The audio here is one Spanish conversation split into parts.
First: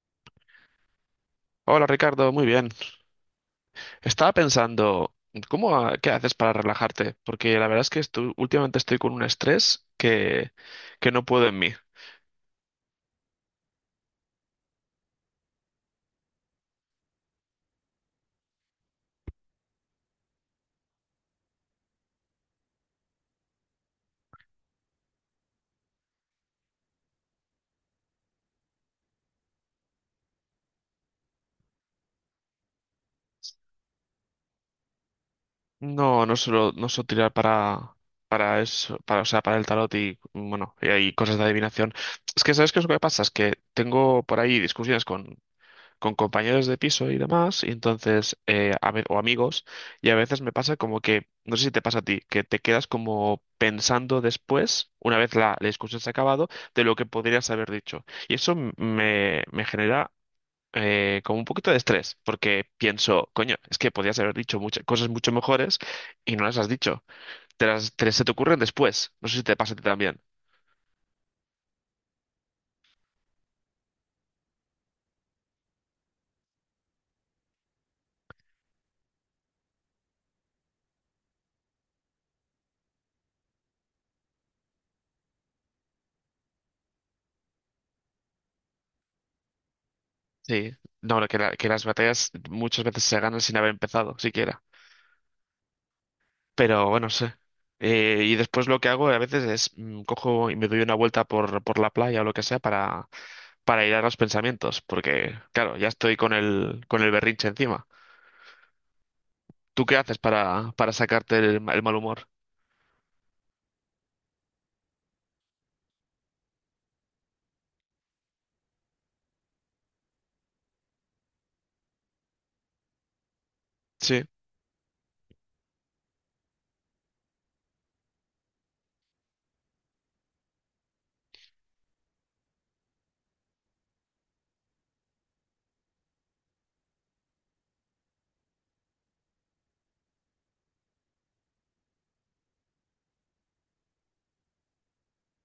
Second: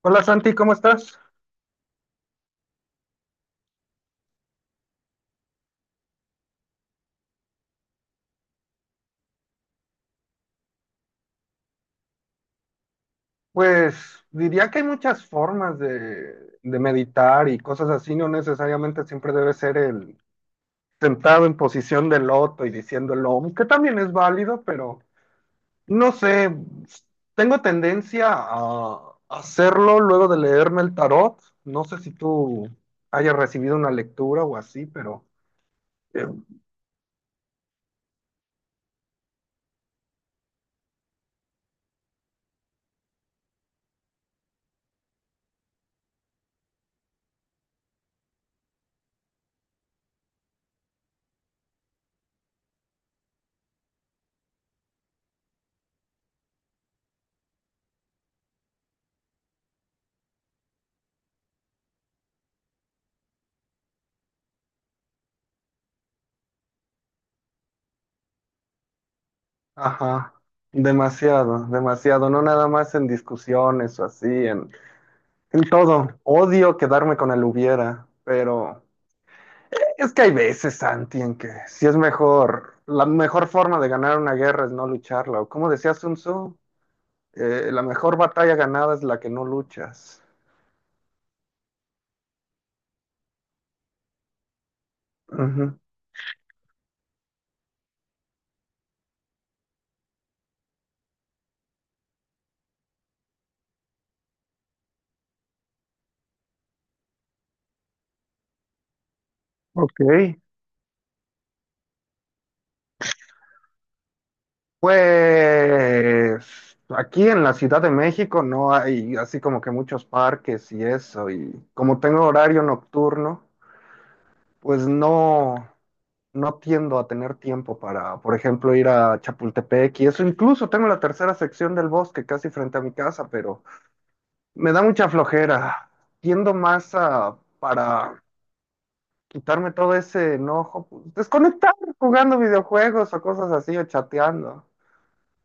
Hola Santi, ¿cómo estás? Hola Ricardo, muy bien. Estaba pensando, ¿ qué haces para relajarte? Porque la verdad es que últimamente estoy con un estrés que no puedo en mí. Pues diría que hay muchas formas de meditar y cosas así, no necesariamente siempre debe ser el sentado en posición de loto y diciendo el OM, que también es válido, pero no sé, tengo tendencia a hacerlo luego de leerme el tarot, no sé si tú hayas recibido una lectura o así, pero No, eh, no suelo tirar para eso, para el tarot y bueno, y hay cosas de adivinación. Es que, ¿sabes qué es lo que pasa? Es que tengo por ahí discusiones con compañeros de piso y demás, y entonces, o amigos, y a veces me pasa como que, no sé si te pasa a ti, que te quedas como pensando después, una vez la discusión se ha acabado, de lo que podrías haber dicho. Y eso me genera como un poquito de estrés, porque pienso, coño, es que podrías haber dicho muchas cosas mucho mejores y no las has dicho. Se te ocurren después. No sé si te pasa a ti también. ajá, demasiado, demasiado, no nada más en discusiones o así, en todo. Odio quedarme con el hubiera, pero es que hay veces, Santi, en que si es mejor, la mejor forma de ganar una guerra es no lucharla. O como decía Sun Tzu, la mejor batalla ganada es la que no luchas. Sí. No, que las batallas muchas veces se ganan sin haber empezado, siquiera. Ujú. Pero bueno, no sé. Y después lo que hago a veces es cojo y me doy una vuelta por la playa o lo que sea para aislar los pensamientos, porque claro, ya estoy con con el berrinche encima. ¿Tú qué Ok. haces para sacarte el mal humor? Pues aquí en la Ciudad de México no hay así como que muchos parques y eso. Y como tengo horario nocturno, Sí, pues no, no tiendo a tener tiempo para, por ejemplo, ir a Chapultepec y eso. Incluso tengo la tercera sección del bosque casi frente a mi casa, pero me da mucha flojera. Tiendo más a, para quitarme todo ese enojo, pues, desconectar jugando videojuegos o cosas así o chateando.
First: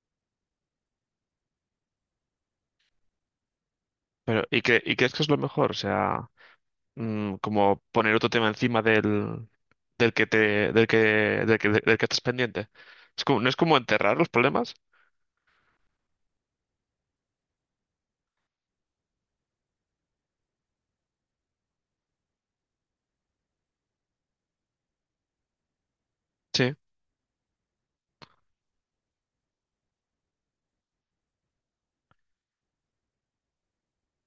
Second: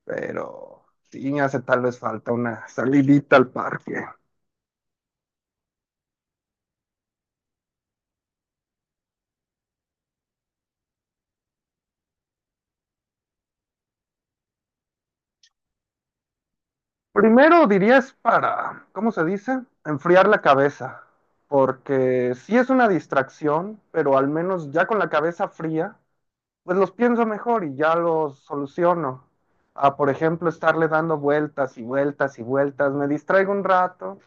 Pero sí me hace tal vez falta una salidita al parque. pero ¿ y crees que es lo mejor? O sea, como poner otro tema encima del, del que te, del que, del que, del que estás pendiente. ¿Es no es como enterrar los problemas? Primero dirías para, ¿cómo se dice? Enfriar la cabeza, porque sí es una distracción, pero al menos ya con la cabeza fría, Sí. pues los pienso mejor y ya los soluciono. A, por ejemplo, estarle dando vueltas y vueltas y vueltas, me distraigo un rato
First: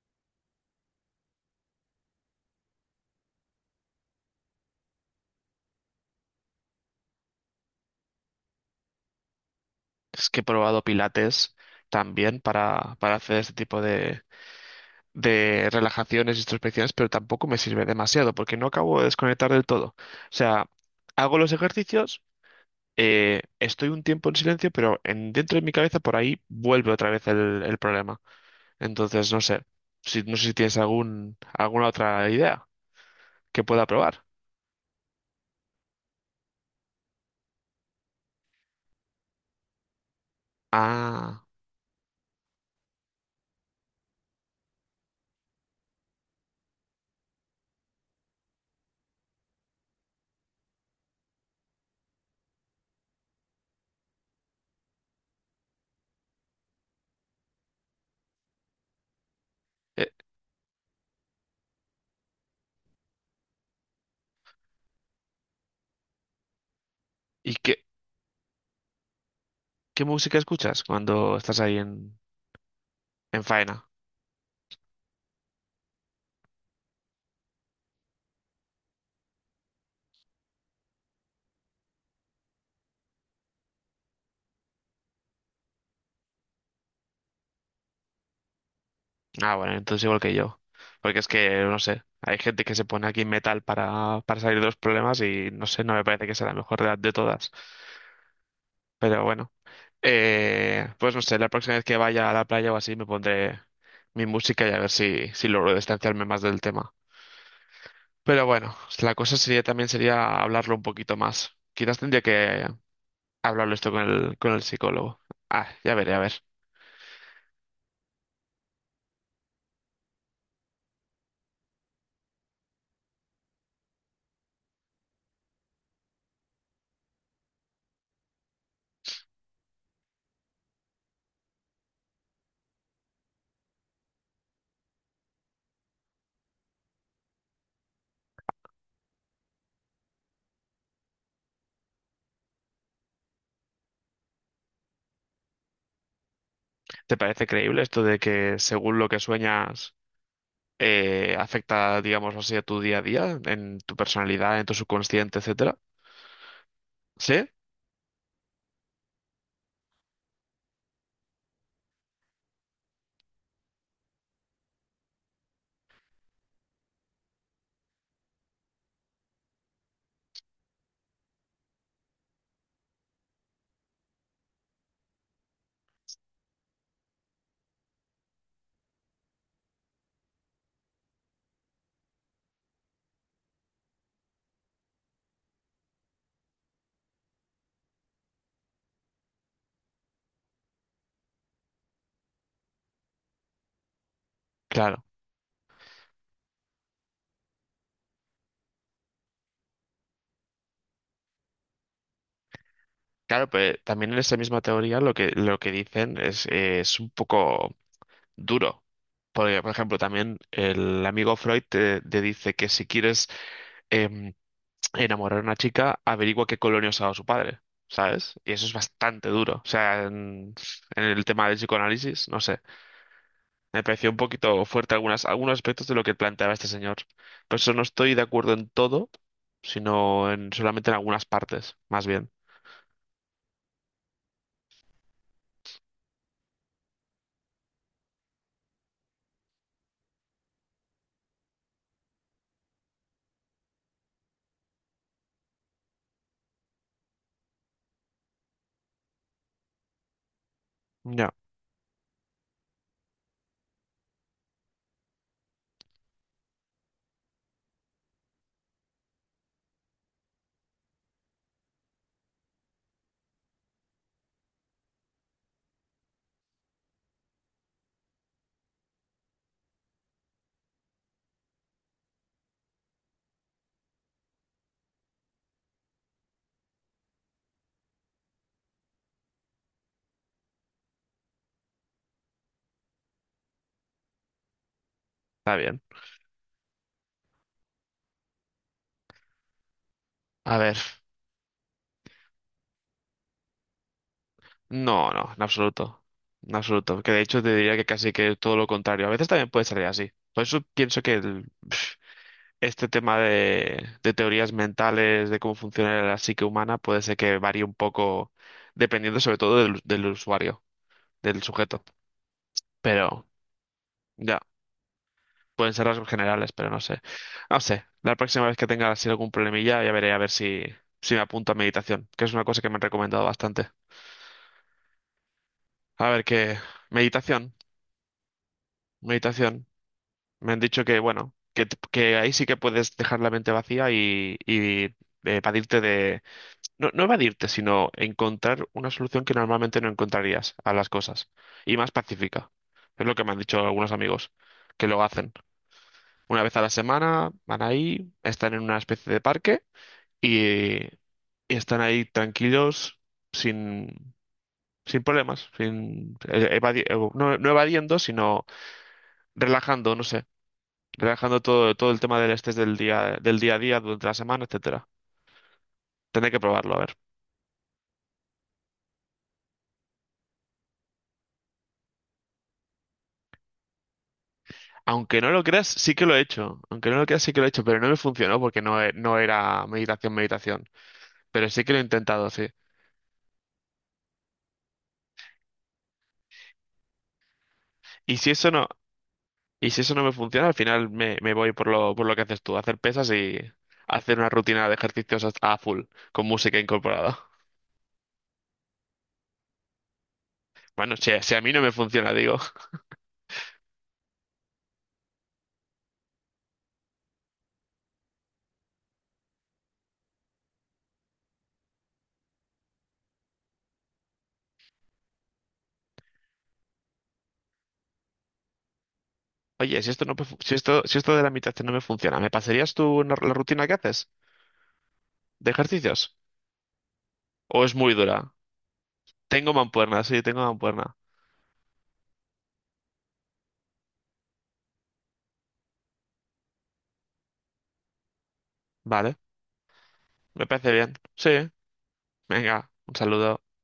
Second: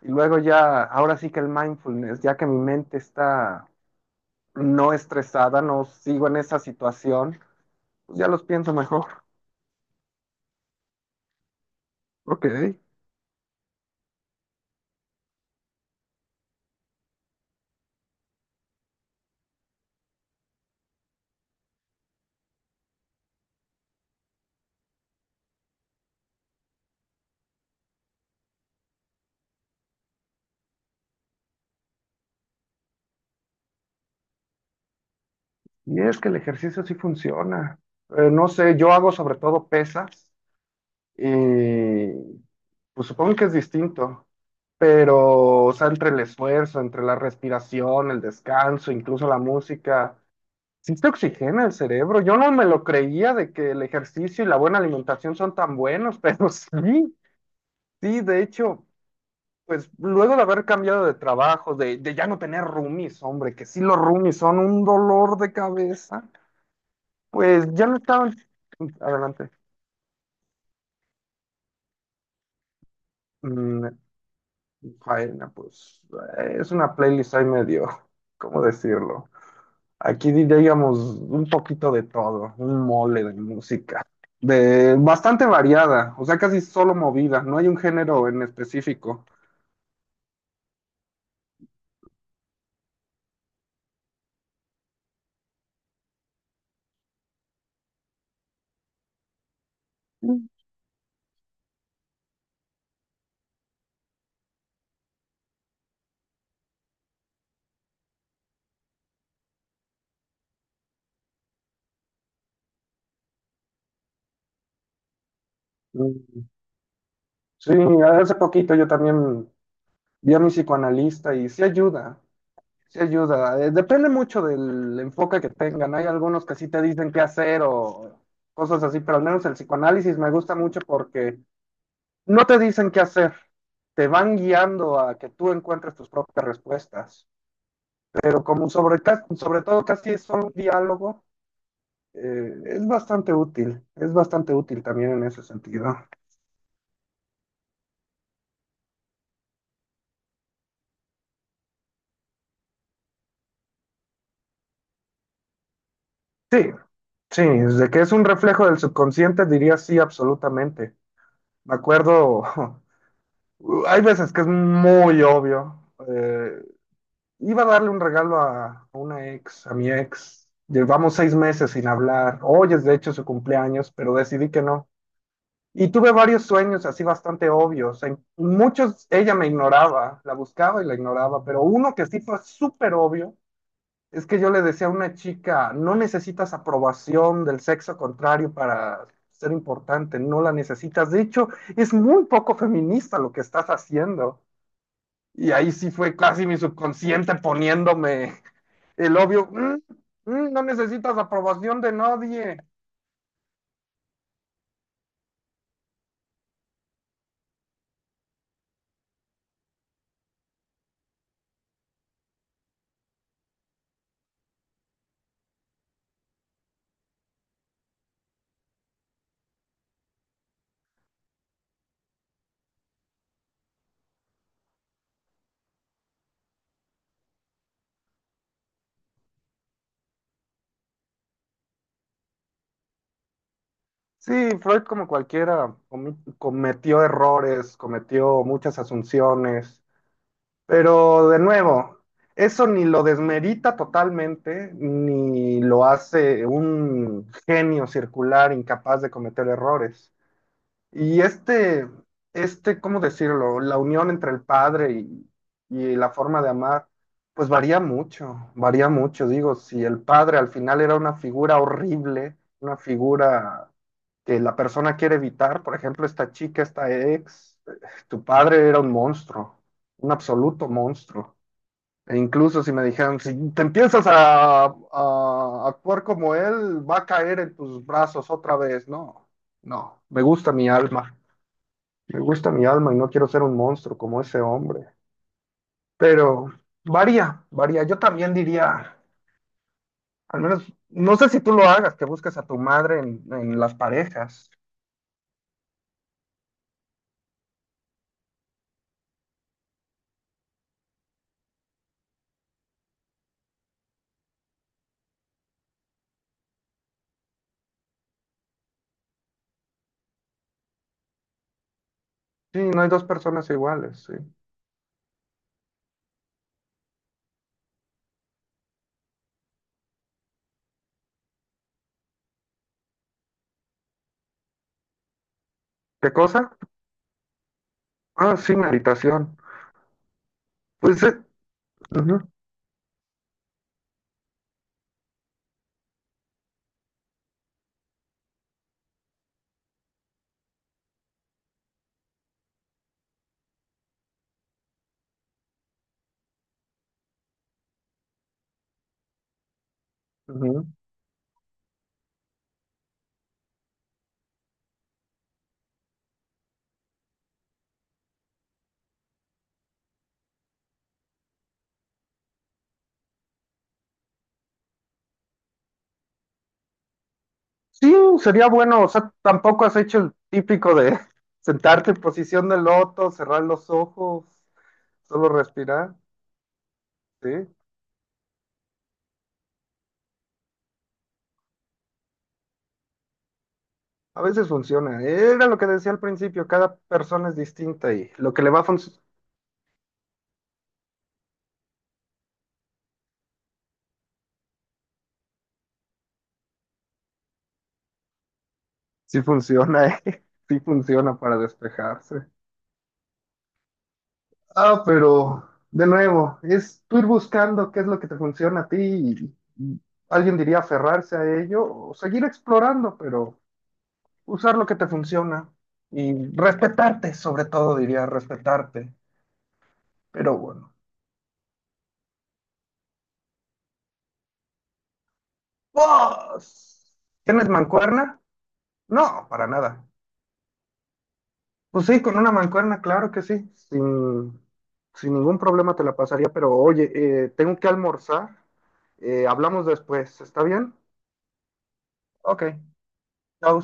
y luego ya, ahora sí que el mindfulness, ya que mi mente está no estresada, no sigo en esa situación, pues ya los pienso mejor. Es que he probado pilates también Ok. Para hacer este tipo de relajaciones, introspecciones, pero tampoco me sirve demasiado porque no acabo de desconectar del todo. O sea, hago los ejercicios, estoy un tiempo en silencio, pero dentro de mi cabeza por ahí vuelve otra vez el problema. Entonces, no sé, si, no sé si tienes alguna otra idea que pueda probar. Y es que el ejercicio sí funciona. No sé, yo hago sobre todo pesas Ah, y pues supongo que es distinto, pero o sea, entre el esfuerzo, entre la respiración, el descanso, incluso la música, sí te oxigena el cerebro. Yo no me lo creía de que el ejercicio y la buena alimentación son tan buenos, pero sí, sí, de hecho, pues eh, luego de haber cambiado de trabajo, de ya no tener roomies, hombre, que sí los roomies son un dolor de cabeza. ¿y Pues qué, ya no estaban. Adelante. qué música escuchas cuando estás ahí en faena? Mm, faena, pues es una playlist ahí medio, ¿cómo decirlo? Aquí diríamos un poquito de todo, un mole de música, de bastante variada, o sea, casi solo movida, no hay un género en específico. Ah, bueno, entonces igual que yo. Porque es que, no sé, hay gente que se pone aquí metal para salir de los problemas y no sé, no me parece que sea la mejor edad de todas. Pero bueno, Mm. Pues no sé, la próxima vez que vaya a la playa o así me pondré mi música y a ver si logro distanciarme más del tema. Pero bueno, la cosa sería también sería hablarlo un poquito más. Quizás tendría que hablarlo esto con con el psicólogo. Ah, ya veré, a ver. Mm, sí, hace poquito yo también vi a mi psicoanalista y sí ayuda. Sí ayuda. Depende mucho del enfoque que tengan. Hay algunos que sí te dicen qué hacer o cosas así, pero al menos el psicoanálisis me gusta mucho porque no te dicen qué hacer. Te van guiando a que tú encuentres tus propias respuestas. Pero como sobre todo casi es solo un diálogo, es bastante útil. Es bastante útil también en ese sentido. ¿Te parece creíble esto de que según lo que sueñas... afecta, digamos así, a tu día a día, en tu personalidad, en tu subconsciente, etcétera? Sí, ¿Sí? sí, desde que es un reflejo del subconsciente diría sí, absolutamente. Me acuerdo hay veces que es muy obvio. Eh, iba a darle un regalo a una ex, a mi ex. Llevamos 6 meses sin hablar. Hoy es de hecho su cumpleaños, pero decidí que no. Y tuve varios sueños así bastante obvios. En muchos ella me ignoraba, la buscaba y la ignoraba, pero uno que sí fue súper obvio es que yo le decía a una chica, no necesitas aprobación del sexo contrario para ser importante, no la necesitas. De hecho, es muy poco feminista lo que estás haciendo. Claro. Y ahí sí fue casi mi subconsciente poniéndome el obvio, "Mm, mm, no necesitas aprobación de nadie". Claro, pero también en esa misma teoría lo que dicen es un poco duro. Porque, por ejemplo, también el amigo Freud te dice que si quieres em, enamorar a una chica, averigua qué colonia usaba su padre, ¿sabes? Y eso es bastante duro. O sea, en el tema del psicoanálisis, no sé. Me pareció un poquito fuerte algunos aspectos de lo que planteaba este señor. Por eso no estoy de acuerdo en todo, solamente en algunas partes, más bien. Sí, Freud como cualquiera cometió errores, cometió muchas asunciones, pero de nuevo, eso ni lo desmerita totalmente, ni lo hace un genio circular incapaz de cometer errores. Y Ya, este, ¿cómo decirlo? La unión entre el padre y la forma de amar, pues varía mucho, varía mucho. Digo, si el padre al final era una figura horrible, una figura que la persona quiere evitar, por ejemplo, esta chica, esta ex, tu padre era un monstruo, un absoluto monstruo. E incluso si me dijeran, si te empiezas a actuar como él, va a caer en tus brazos otra vez. No, no, me gusta mi alma. Me gusta mi alma y no quiero ser un monstruo como ese hombre. está bien. Pero varía, varía. Yo también diría, al A menos, ver, no sé si tú lo hagas, que busques a tu madre en las parejas. no, no, en absoluto. En absoluto. Que de hecho te diría que casi que todo lo contrario. A veces también puede salir así. Por eso pienso que este tema de teorías mentales, de cómo funciona la psique humana, puede ser que varíe un poco dependiendo sobre todo del usuario, del sujeto. Sí, no hay dos Pero, personas iguales, sí. ya. Pueden ser rasgos generales, pero no sé. No sé. La próxima vez que tenga así algún problemilla, ya veré a ver si me apunto a meditación, que es una cosa que me han recomendado bastante. A ¿Qué ver cosa? qué. Meditación, Ah, sí, meditación. meditación. Me han dicho que, Pues, bueno, que ujú, ahí sí que puedes dejar la mente vacía y evadirte de. No, no evadirte, sino encontrar una solución que normalmente no encontrarías a las cosas. Y más pacífica. Es lo que me han dicho algunos amigos que lo hacen. Una vez a la semana van ahí, están en una especie de parque. y, ujú. eh, y están ahí tranquilos, sin, sin problemas, sin, evadi- no, no evadiendo, sino relajando, no sé, relajando todo, todo el tema del estrés del día a día, durante la semana, etcétera. Tendré que probarlo, a ver. Sí, sería bueno, o sea, tampoco has hecho el típico de sentarte en posición de loto, cerrar los ojos, Aunque solo no lo creas, respirar, sí que lo he hecho. Aunque no lo creas, sí que lo he sí. hecho, pero no me funcionó porque no era meditación, meditación. Pero sí que lo he intentado, sí. A veces funciona. Era lo que decía al principio, cada persona es distinta y Y si lo que le eso va a no funcionar, Y si eso no me funciona, al final me voy por por lo que haces tú, hacer pesas y hacer una rutina de ejercicios a full, con música incorporada. sí funciona, ¿eh? Sí Bueno, funciona si para a mí no me funciona, despejarse. digo, Ah, pero de nuevo, es tú ir buscando qué es lo que te funciona a ti y alguien diría aferrarse a ello o seguir explorando, pero usar lo que te funciona y respetarte, sobre todo diría respetarte. oye, si esto no, me fu- Pero bueno. Si esto de la meditación no me funciona, ¿me pasarías tú la rutina que haces de ejercicios? ¿Vos? ¿Tienes ¿O es muy mancuerna? dura? No, para Tengo nada. mancuerna, sí, tengo mancuerna. Pues sí, con una mancuerna, claro que sí, sin, sin ningún problema te la pasaría, pero oye, tengo que almorzar, Vale, hablamos después, ¿está me parece bien? bien. Sí, Ok, venga, un saludo. chao.